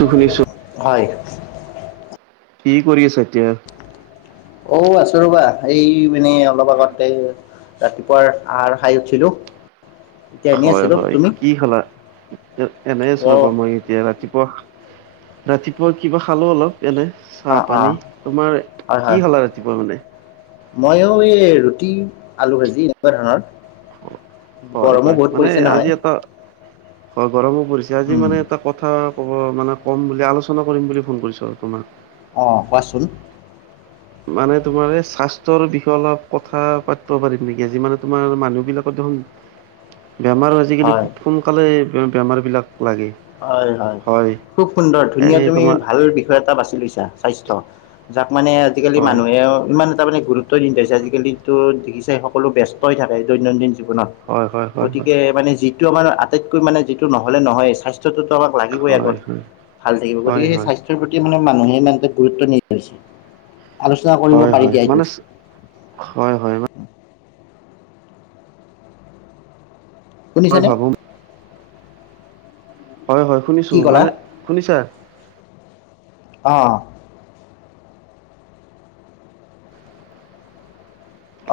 টো শুনিছো হয়, কি কৰি আছা এতিয়া? অ আছো ৰ'বা এই মানে অলপ আগতে ৰাতিপুৱাৰ আহাৰ খাই উঠিলো হয় হয় কি খালা এনে আছো ৰ'বা অ' মই এতিয়া ৰাতিপুৱা ৰাতিপুৱা কিবা খালো অলপ এনে চাহ অ' পানী অ' তোমাৰ কি খালা ৰাতিপুৱা মানে মইও এই ৰুটি আলু ভাজি এনেকুৱা ধৰণৰ হয় গৰমো হয় বহুত মানে পৰিছে আজি নহয়। এটা হয়, গৰমো পৰিছে আজি মানে এটা কথা কব মানে ক'ম বুলি আলোচনা কৰিম বুলি ফোন কৰিছোঁ আৰু তোমাক। অ', কোৱাচোন? মানে তোমাৰ এই স্বাস্থ্যৰ বিষয়ে অলপ কথা পাতিব পাৰিম নেকি আজি মানে তোমাৰ মানুহ বিলাকত [inaudible] [inaudible] বেমাৰ আজিকালি হয় খুব সোনকালে বেমাৰ বিলাক লাগে হয়, হয়, খুব সুন্দৰ ধুনীয়া এই তুমি তোমাৰ ভাল বিষয় এটা বাছি লৈছা। স্বাস্থ্য যাক মানে আজিকালি হয় মানুহে ইমান এটা মানে গুৰুত্ব নিদিয়া হৈছে আজিকালিটো [unintelligible] সকলো ব্যস্তই থাকে দৈনন্দিন জীৱনত হয় হয় হয় হয় গতিকে মানে যি যিটো আমাৰ আটাইতকৈ মানে যিটো নহলে নহয় স্বাস্থ্য স্বাস্থ্যততো লাগিবই হয় আগত হয় ভাল থাকিব গতিকে হয় সেই হয় স্বাস্থ্যৰ প্ৰতি মানে মানুহে ইমান এটা গুৰুত্ব নিদিয়া হৈছে। আলোচনা কৰিব হয় পাৰি হয় দিয়া এইটো। মানে হয় হয় মানে মই শুনিছানে ভাবোঁ হয়, হয়, কি শুনিছোঁ ক'লা? মানে শুনিছা? অ',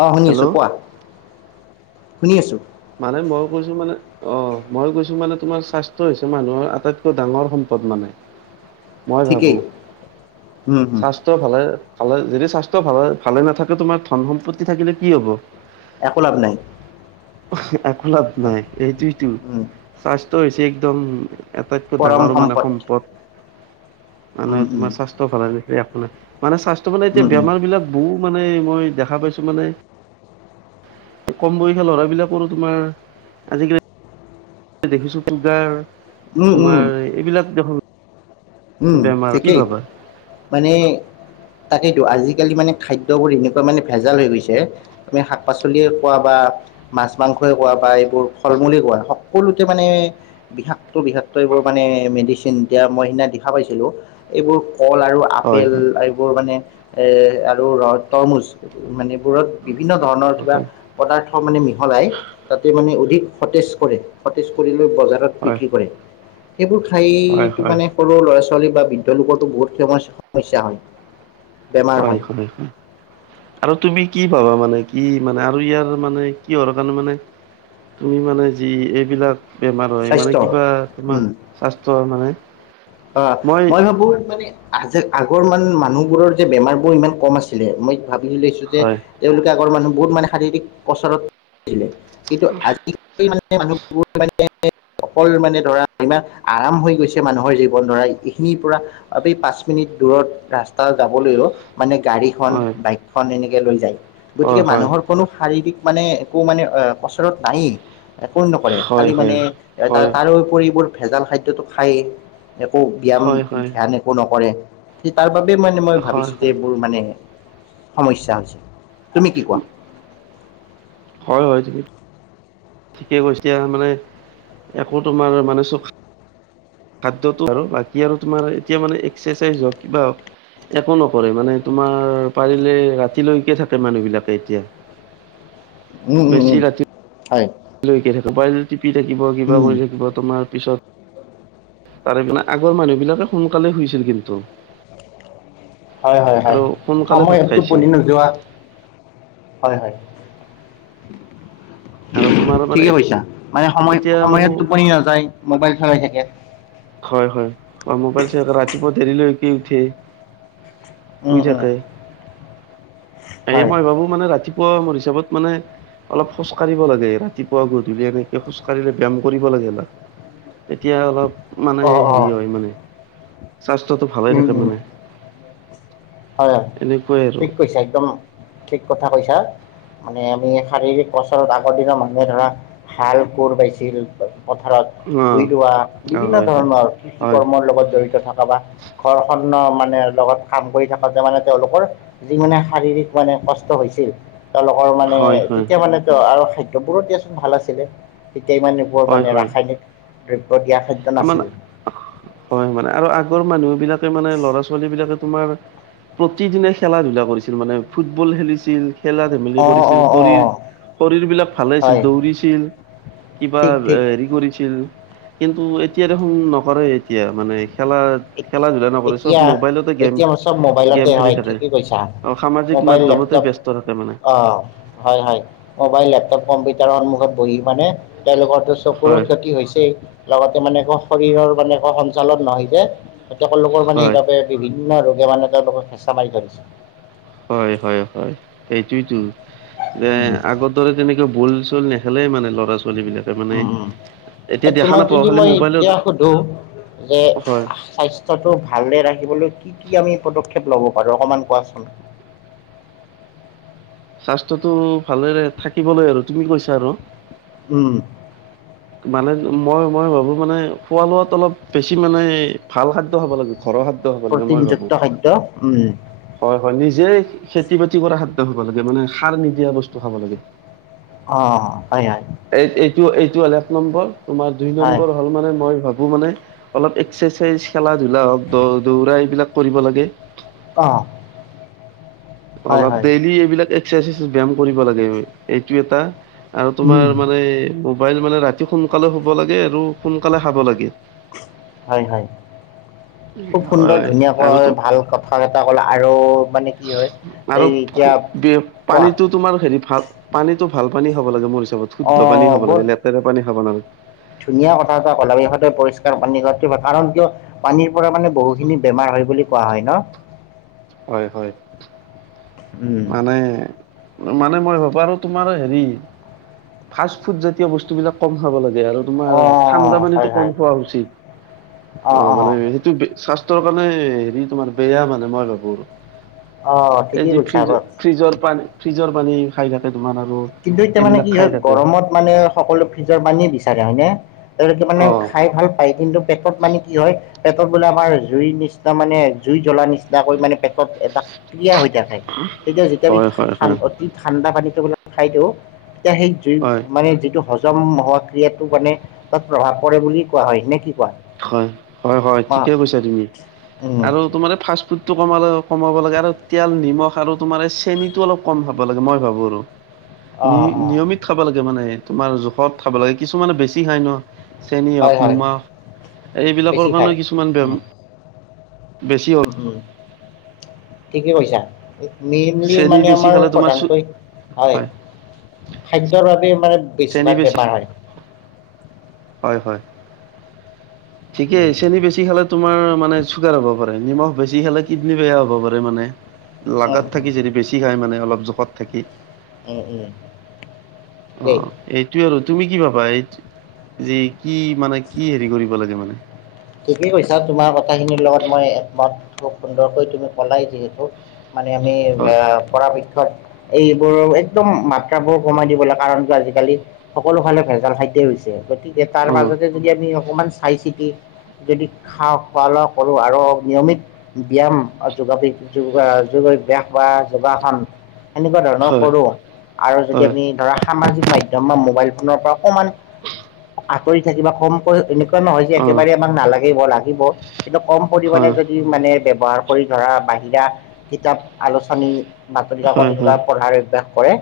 অ' শুনি হেল্ল' আছো কোৱা, শুনি আছো। মানে মই কৈছো মানে অ', মই কৈছো মানে তোমাৰ স্বাস্থ্য হৈছে মানুহৰ আটাইতকৈ ডাঙৰ সম্পদ সম্পদ মানে মই ভাবো ঠিকেই উম, হম। স্বাস্থ্য ভালে ভালে যদি স্বাস্থ্য ভালে ভালে নাথাকে তোমাৰ ধন সম্পত্তি থাকিলে কি হব? একো লাভ নাই। একো লাভ হয়, নাই এইটোতো উম, স্বাস্থ্য হৈছে একদম আটাইতকৈ ডাঙৰ মানে সম্পদ মানে উম, উম। তোমাৰ স্বাস্থ্য ভালে, একো নাই মানে স্বাস্থ্য মানে এতিয়া উম, উম, বেমাৰ বিলাক বহুত মানে মানে মই দেখা পাইছোঁ মানে কম বয়সৰ ল'ৰা ল'ৰাবিলাকৰো তোমাৰ আজিকালি দেখিছোঁ চুগাৰ উম, উম, তোমাৰ এইবিলাক দেখ উম, ঠিকেই মানে তাকেইতো আজিকালি মানে খাদ্যবোৰ এনেকুৱা মানে ভেজাল হৈ গৈছে আমি শাক পাচলিয়ে খোৱা বা মাছ মাংসই কোৱা বা এইবোৰ ফল মূলে কোৱা, সকলোতে মানে বিষাক্ত বিষাক্ত এইবোৰ মানে মেডিচিন দিয়া মই সেইদিনা দেখা পাইছিলো এইবোৰ কল আৰু হয় আপেল এইবোৰ মানে এ, আৰু ৰ তৰমুজ মান এইবোৰত বিভিন্ন ধৰণৰ হয় কিবা হয় পদাৰ্থ [unintelligible] মানে মিহলাই তাতে মানে অধিক সতেজ কৰে, সতেজ কৰি বজাৰত হয় বিক্ৰী কৰে, সেইবোৰ হয় খাইটো হয় মানে সৰু ল'ৰা ছোৱালী বা বৃদ্ধ লোকতো বহুত সমস্যা হয়। হয় এইখন আৰু তুমি কি পাবা মানে কি মানে আৰু ইয়াৰ মানে কিহৰ কাৰণে মানে তুমি মানে যি এইবিলাক বেমাৰ হয় মানে স্বাস্থ্য কিবা উম তোমাৰ স্বাস্থ্যৰ মানে অ', মই ভাবোঁ আজ আগৰ মান মানুহ বোৰৰ যে বেমাৰ বোৰ ইমান কম আছিলে মই ভাবি লৈছো যে হয় তেওঁলোকে আগৰ মানুহ বহুত মানে শাৰীৰিক পচৰতছিলে কিন্তু আজিকালি মানে মানুহৰ মানে অকল মানে ধৰা ইমান আৰাম হৈ গৈছে মানুহৰ জ [unintelligible] এইখিনি পৰা এই পাঁচ মিনিট দূৰত ৰাস্তা যাবলৈও মানে গাড়ীখন, হয় বাইকখন, এনেকে লৈ যায় গতিকে হয় মানুহৰ কোনো শাৰীৰিক মানে একো মানে অ, পছৰত নাইয়েই। একো নকৰে হয় খালি মানে হয় হয় তাৰ হয় তাৰ ওপৰি এইবোৰ ভেজাল খাদ্যতটো খায়েই একো ব্যাম হয় হয় ধ্যান একো নকৰে তাৰবাবে মানে মই হয় হয় ভাবিছো যে এইবোৰ মানে সমস্যা হৈছে তুমি কি কোৱা? হয়, হয়, তিবি ঠিকেই কৈ এতিয়া মানে একো তোমাৰ মানে চখ খাদ্যটো আৰু বাকী আৰু তোমাৰ এতিয়া মানে এক্সাৰচাইজ হওক কিবা হওক। একো নকৰে মানে তোমাৰ পাৰিলে ৰাতিলৈকে থাকে মানুহ বিলাকে এতিয়া। উম, উম, বেছি উম, ৰাতি হয়, লৈকে থাকিব পাৰ টিপি থাকিব কিবা উম কৰি থাকিব তোমাৰ পিছত তাৰে মানে আগৰ মানুহবিলাকে সোনকালেই শুইছিল কিন্তু। হয়, হয়, হয়, আৰু সোনকালে ভাত সময়ত খাইছিল টোপনি নোযোৱা হয়, হয়, আৰু তোমাৰ মানে ঠিকে কৈছা। মানে সময় এতিয়া মানে সময়ত টোপনি নাযায় মোবাইল খেলাই থাকে। হয়, হয়, হয়, মোবাইল চাই ৰাতিপুৱা দেৰিলৈ কে উঠে উম শুই উম থাকে এই হয় মই ভাবো মানে ৰাতিপুৱ পুৱা মোৰ হিচাপত মানে অলপ খোজ কঢ়িব লাগে ৰাতিপুৱা গধূলি এনেকে খোজ কঢ়িলে ব্যায়ম কৰিব লাগে অলপ এতিয়া অলপ মানে অ অ হেৰি হয় মানে স্বাস্থ্যটো ভাল হয় উম থাকে উম মানে। হয়, হয়, এনেকুৱাই আৰু ঠিক কৈছা একদম ঠিক কথা কৈছা মানে আমি শাৰীৰিক পচলত আগৰ দিনৰ মানুহে ধৰা হাল কোৰ পাইছিল পথাৰত ভুই অ ৰোৱা অ বিভিন্ন হয় হয় ধৰণৰ কৃষি হয় কৰ্মৰ লগত জড়িত থকা বা [unintelligible] মানে লগত কাম কৰি থাকোঁতে মানে তেওঁলোকৰ, যি মানে শাৰীৰিক মানে কষ্ট হৈছিল তেওঁলোকৰ মানে হয় হয় তেতিয়া মানে ত আৰু খাদ্যবোৰো দিয়াচোন ভাল আছিলে। তেতিয়া ইমান এনেকুৱা হয় মানে হয় ৰাসায়নিক দ্য [unintelligible] হয়, মানে আৰু আগৰ মানুহ বিলাকে মানে ল'ৰা ছোৱালী বিাক বিলাকে তোমাৰ প্ৰতিদিনে খেলা ধূলা কৰিছিল মানে ফুটবল খেলিছিল খেলা ধেমালি অঁ কৰিছিল অঁ শৰীৰ অঁ শৰীৰ বিলাক ভালে আছিল হয় দৌৰিছিল। কিবা ঠিক ঠিক হেৰি কৰিছিল কিন্তু এতিয়া দেখোন নকৰে এতিয়া মানে খেলা এতি খেলা ধূলা নকৰে চব এতিয়া মোবাইলতে গেম এতিয়া চব গেম মোবাইলতে খেলি হয় থাকে ঠিকে কৈছা। আৰু সামাজিক মোবাইল মাধ্যমতে লেপটপ ব্যস্ত থাকে মানে অ, হয়, হয়, মোবাইল লেপটপ কম্পিউটাৰ সন্মুখত বহি মানে তেওঁলোকৰ আৰু চকুৰো হয় ক্ষতি হৈছেই লগতে মানে একৌ শৰীৰৰ মানে একো সঞ্চালন নহয় যে তেওঁকল লোকৰ মানে হয় সেইবাবে বিভিন্ন ৰোগে মানে তেওঁলোকক হেঁচা মাৰি ধৰিছে হয়, হয়, হয়, সেইটোয়েতো যে উম, আগৰ দৰে তেনেকে ভল [unintelligible] নেখেলেই মানে ল'ৰা চোৱা ছোৱালী বিলাকে মানে উম, উম, এতিয়া দেখা তোমাক নাপাওঁ যদি খালি মই এতিয়া মোবাইলত সুধো যে হয় স্বাস্থ্যটো ভালে ৰাখিবলৈ কি কি আমি পদক্ষেপ লব পাৰো অকমান কোৱাচোন? স্বাস্থ্যটো ভালেৰে থাকিবলৈ আৰু তুমি কৈছা আৰু উম, মানে মই-মই ভাবো মানে খোৱা লোৱাত অলপ বেছি মানে ভাল খাদ্য খাব লাগে ঘৰৰ খাদ্য হ'ব লাগে মই ভাবো প্ৰটিনযুক্ত খাদ্য উম। হয়, হয়, নি যে খেতি বাতি কৰা খাদ্য খাব লাগে মানে সাৰ নিদিয়া বস্তু খাব লাগে অ, হয়, হয়, টো এইটো হ'ল এক নম্বৰ তোমাৰ দুই হয়, নম্বৰ হ'ল মানে মই ভাব মানে অলপ এক্সাৰচাইজ খেলা ধূলা হওক দ দৌৰা এইবিলাক কৰিব লাগে অ', হয়, অলপ হয়, ডেইলি এইবিলাক এক্সাৰচাইজ ব্যায়াম কৰিব লাগে এইটো এটা আৰু উম, উম, তোমাৰ মানে মোবাইল মানে ৰাতি সোনকালে শুব লাগে আৰু সোনকালে খাব লাগে। হয়, হয়, খুব সুন্দৰ হয় আৰু ধুনীয়াকৈ তো ভাল কথা এটা কলা আৰু মানে কি হয় এই এতিয়া আৰু কোৱা পানীটো তোমাৰ হেৰি ভাল পানীটো ভাল পানী খাব লাগে মোৰ শুদ্ধ পানী অ', খাব বহুত লাগে লেতেৰা পানী খাব নালাগে ধুনীয়া কথা এটা কলা [unintelligible] পৰিষ্কাৰ পানী খোৱাটো ভাল কাৰণ কিয় পানীৰ পৰা মানে বহুখিনি বেমাৰ হয় বুলি কোৱা হয় ন। হয়, হয়, উম, মানে মানে মই ভা বাৰু তোমাৰ হেৰি ফাষ্ট ফুড জাতীয় বস্তুবিলাক কম খাব লাগে আৰু তোমাৰ অ', ঠাণ্ডা হয়, পানীটো হয়, কম খোৱা উচিত অ, অ', মানে অ', সেইটো স্বাস স্বাস্থ্য কাৰণে হেৰি তোমাৰ বেয়া মানে মই ভাবো আৰু অ, এই ঠিকেই যি কৈছে ফ্ৰিজ ফ্ৰিজৰ পানী ফ্ৰিজৰ পানী খাই থাকে তোমাৰ আৰু কিন্তু এতিয়া মানে এইবিলাক কি খাই হয় থাকে গৰমত মানে সকলো ফ্ৰিজৰ পানীয়ে বিচাৰে হয়নে? তেওঁলোকে মানে অ খাই ভাল পায় কিন্তু পেটত মানে কি হয় পেটত বোলে আমাৰ জুই নিচিনা মানে জুই জ্বলা নিচিনা নিচিনা কৈ মানে পেটত এটা ক্ৰিয়া হৈ থাকে তেতিয়া যেতিয়া হয় হয় আমি হয় অতি ঠাণ্ডা পানীত খাই দিও তেতিয়া সেই জুই হয় মানে যিটো হজম হজম হোৱা ক্ৰিয়াটো মানে তাত প্ৰভাৱ পৰে বুলি কোৱা হয় নে কি? কোৱা? হয়, হয়, হয়, অ ঠিকে কৈছা তুমি উম আৰু তোমাৰেই ফাষ্ট ফুডটো কমালেও কমাব লাগে আৰু তিয়ল নিমখ আৰু তোমাৰ এই চেনিটো অলপ কম খাব লাগে মই ভাবো আৰু অ অ নিয়মিত খাব লাগে মানে তোমাৰ জোখত খাব লাগে কিছুমানে বেছি খাই ন চেনি হয় হয় অনমা বেছি খাই উম, বেছি হ'ল উম, উম, ঠিকেই কৈছা। মেইনলি চেনি মানে বেছি আমাৰ খালে তোমাৰ চু প্ৰধানকৈ হয়, খাদ্যৰ বাবে মানে চেনি বেছিভাগ বেছি বেমাৰ হয়। হয়, হয়, ঠিকে উম চেনি বেছি খালে তোমাৰ মানে চুগাৰ হ'ব পাৰে নিমখ বেছি খালে কিডনী বেয়া হ'ব পাৰে মানে উম লাগাত উম থাকি যদি বেছি খাই মানে অলপ জোখত থাকি। উম, উম, ঠিকেই অ', এইটোয়ে আৰু। তুমি কি ভাবা এই যে কি মানে কি হেৰি কৰিব লাগে মানে? ঠিকেই কৈছা তোমাৰ কথাখিনিৰ লগত মই একমত খুব সুন্দৰকৈ তুমি কলাই যিহেতু। মানে আমি এ হয় পৰাপক্ষত এইবোৰ একদম মাত্ৰা বোৰ কমাই দিবলৈ কাৰণ কি আজিকালি সকলো ফালে ভেজাল খাদ্যয় হৈছে গতিকে এতিয়া তাৰ অ মাজতে যদি আমি অকমান চাই চিটি। যদি খা খোৱা লোৱা কৰো আৰু নিয়মিত ব্যয়ায়াম যোগা ব্যাস বা যোগাসন সেনেকুৱা ধৰণৰ হয় কৰোঁ আৰু যদি হয় আমি ধৰা সামাজিক মাধ্যম আমা মোবাইল ফোনৰ পৰা অকমান আঁতৰি থাকিবা। কমকৈ, এনেকুৱা নহয় যে অ একেবাৰে তোমাক নালাগিব, লাগিব কিন্তু কম পৰিমাণে হয় যদি মানে বে ব্যৱহাৰ কৰি ধৰা বাহিৰা কিতাপ, আলোচনী, বাতৰিকাকত হয় হয় তেনেকুৱা পঢ়াৰ অভ্যাস হয়,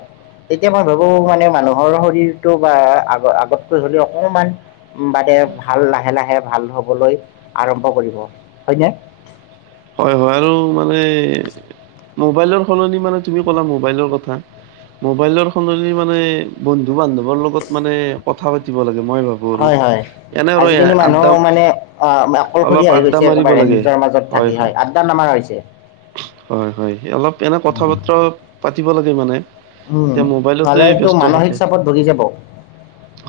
তেতিয়া মই ভাবো মানে মানুহৰ শৰীৰটো বা আগ আগতকৈ হ'লেও অকমান বাদে ভাল লাহে লাহে ভাল হবলৈ আৰম্ভ কৰিব হয়নে? হয় হয় আৰু মানে মোবাইলৰ সলনি মানে তুমি ক'লা মোবাইলৰ কথা। মোবাইলৰ সলনি মানে বন্ধু-বান্ধৱৰ লগত মানে কথা পাতিব লাগ মই ভাৱোঁ আৰু। হয় হয় এনে আৰু আজিকালি মানুহ আড্ডা মানে অ', অলপ অকলশৰীয়া হৈ আড্ডা গৈছে, মাৰিব একেবাৰে লাগে নিজৰ মাজত থাকি। হয়, আড্ডা নামা হৈছে হয় হয়, অলপ এনে উম, কথা-বতৰা পাতিব লাগে মানে। উম এতিয়া মোবাইলতে নহ'লেতো ব্যস্ত মানসিক থাকে। চাপত ভুগি যাব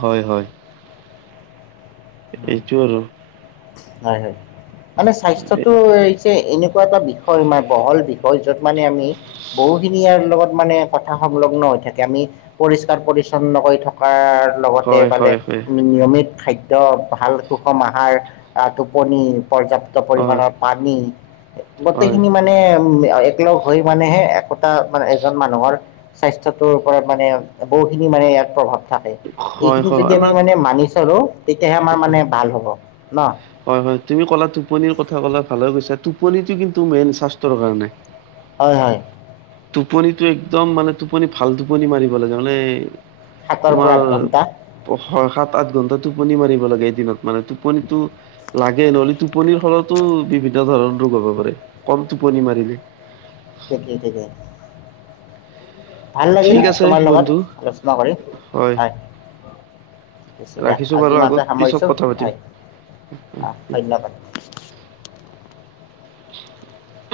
হয় হয়। উম, এইটো আৰু। হয় হয়। মানে এ স্বাস্থ্যটো হৈছে এনেকুৱা এটা বিষয় মা বহল বিষয় য'ত মানে আমি বহুখিনি আৰু লগত মানে কথা সংলগ্ন হৈ থাকে। আমি পৰিষ্কাৰ- পৰিচ্ছন্নকৈ থকাৰ লগতে হয় মানে হয় হয় নিয়মিত খাদ্য, ভাল সুষম আহাৰ, টোপনি। পৰ্যাপ্ত হয় পৰিমাণৰ পানী হয় গোটেইখিনি মানে উম একলগ হৈ মানেহে একতা মানে এজন মানুহৰ স্বাস্থ্যটোৰ ওপৰত মানে বহুখিনি মানে ইয়াত প্ৰভাৱ থাকে। হয় এইখিনি হয় যদি আমি আমাৰ মানে মানি চলো তেতিয়াহে আমাৰ মানে হয় ভাল হ'ব। ন। হয় হয়। তুমি ক'লা টোপনিৰ কথা ক'লা ভালে টোপনিটো কিন্তু মেইন স্বাস্থ্যৰ কাৰণে। হয় হয়। টোপনিটো একদম মানে টোপনি ভাল টোপনি মাৰিব লাগে মানে। সাতৰ পৰা তোমাৰ আঠ ঘণ্টা ভৰসাত। আঠ ঘন্টা টোপনি মাৰিব লাগে এদিনত মানে। টোপনিটো লাগে নহ'লে টোপনিৰ ফলতো বি তেনেধৰণৰ ৰোগ হ'ব পাৰে, কম টোপনি মাৰিলে। ঠিকেই ঠিকেই ভাল লাগিল ঠিক আছে তোমাৰ বন্ধু লগত আলোচনা কৰি। হয়। হৈছে দিয়া। ৰাখিছো আজি বাৰু আগত ইমানতে পিছত সামৰিছোঁ। কথা পাতিম হয়। অহ, ধন্যবাদ। [inaudible]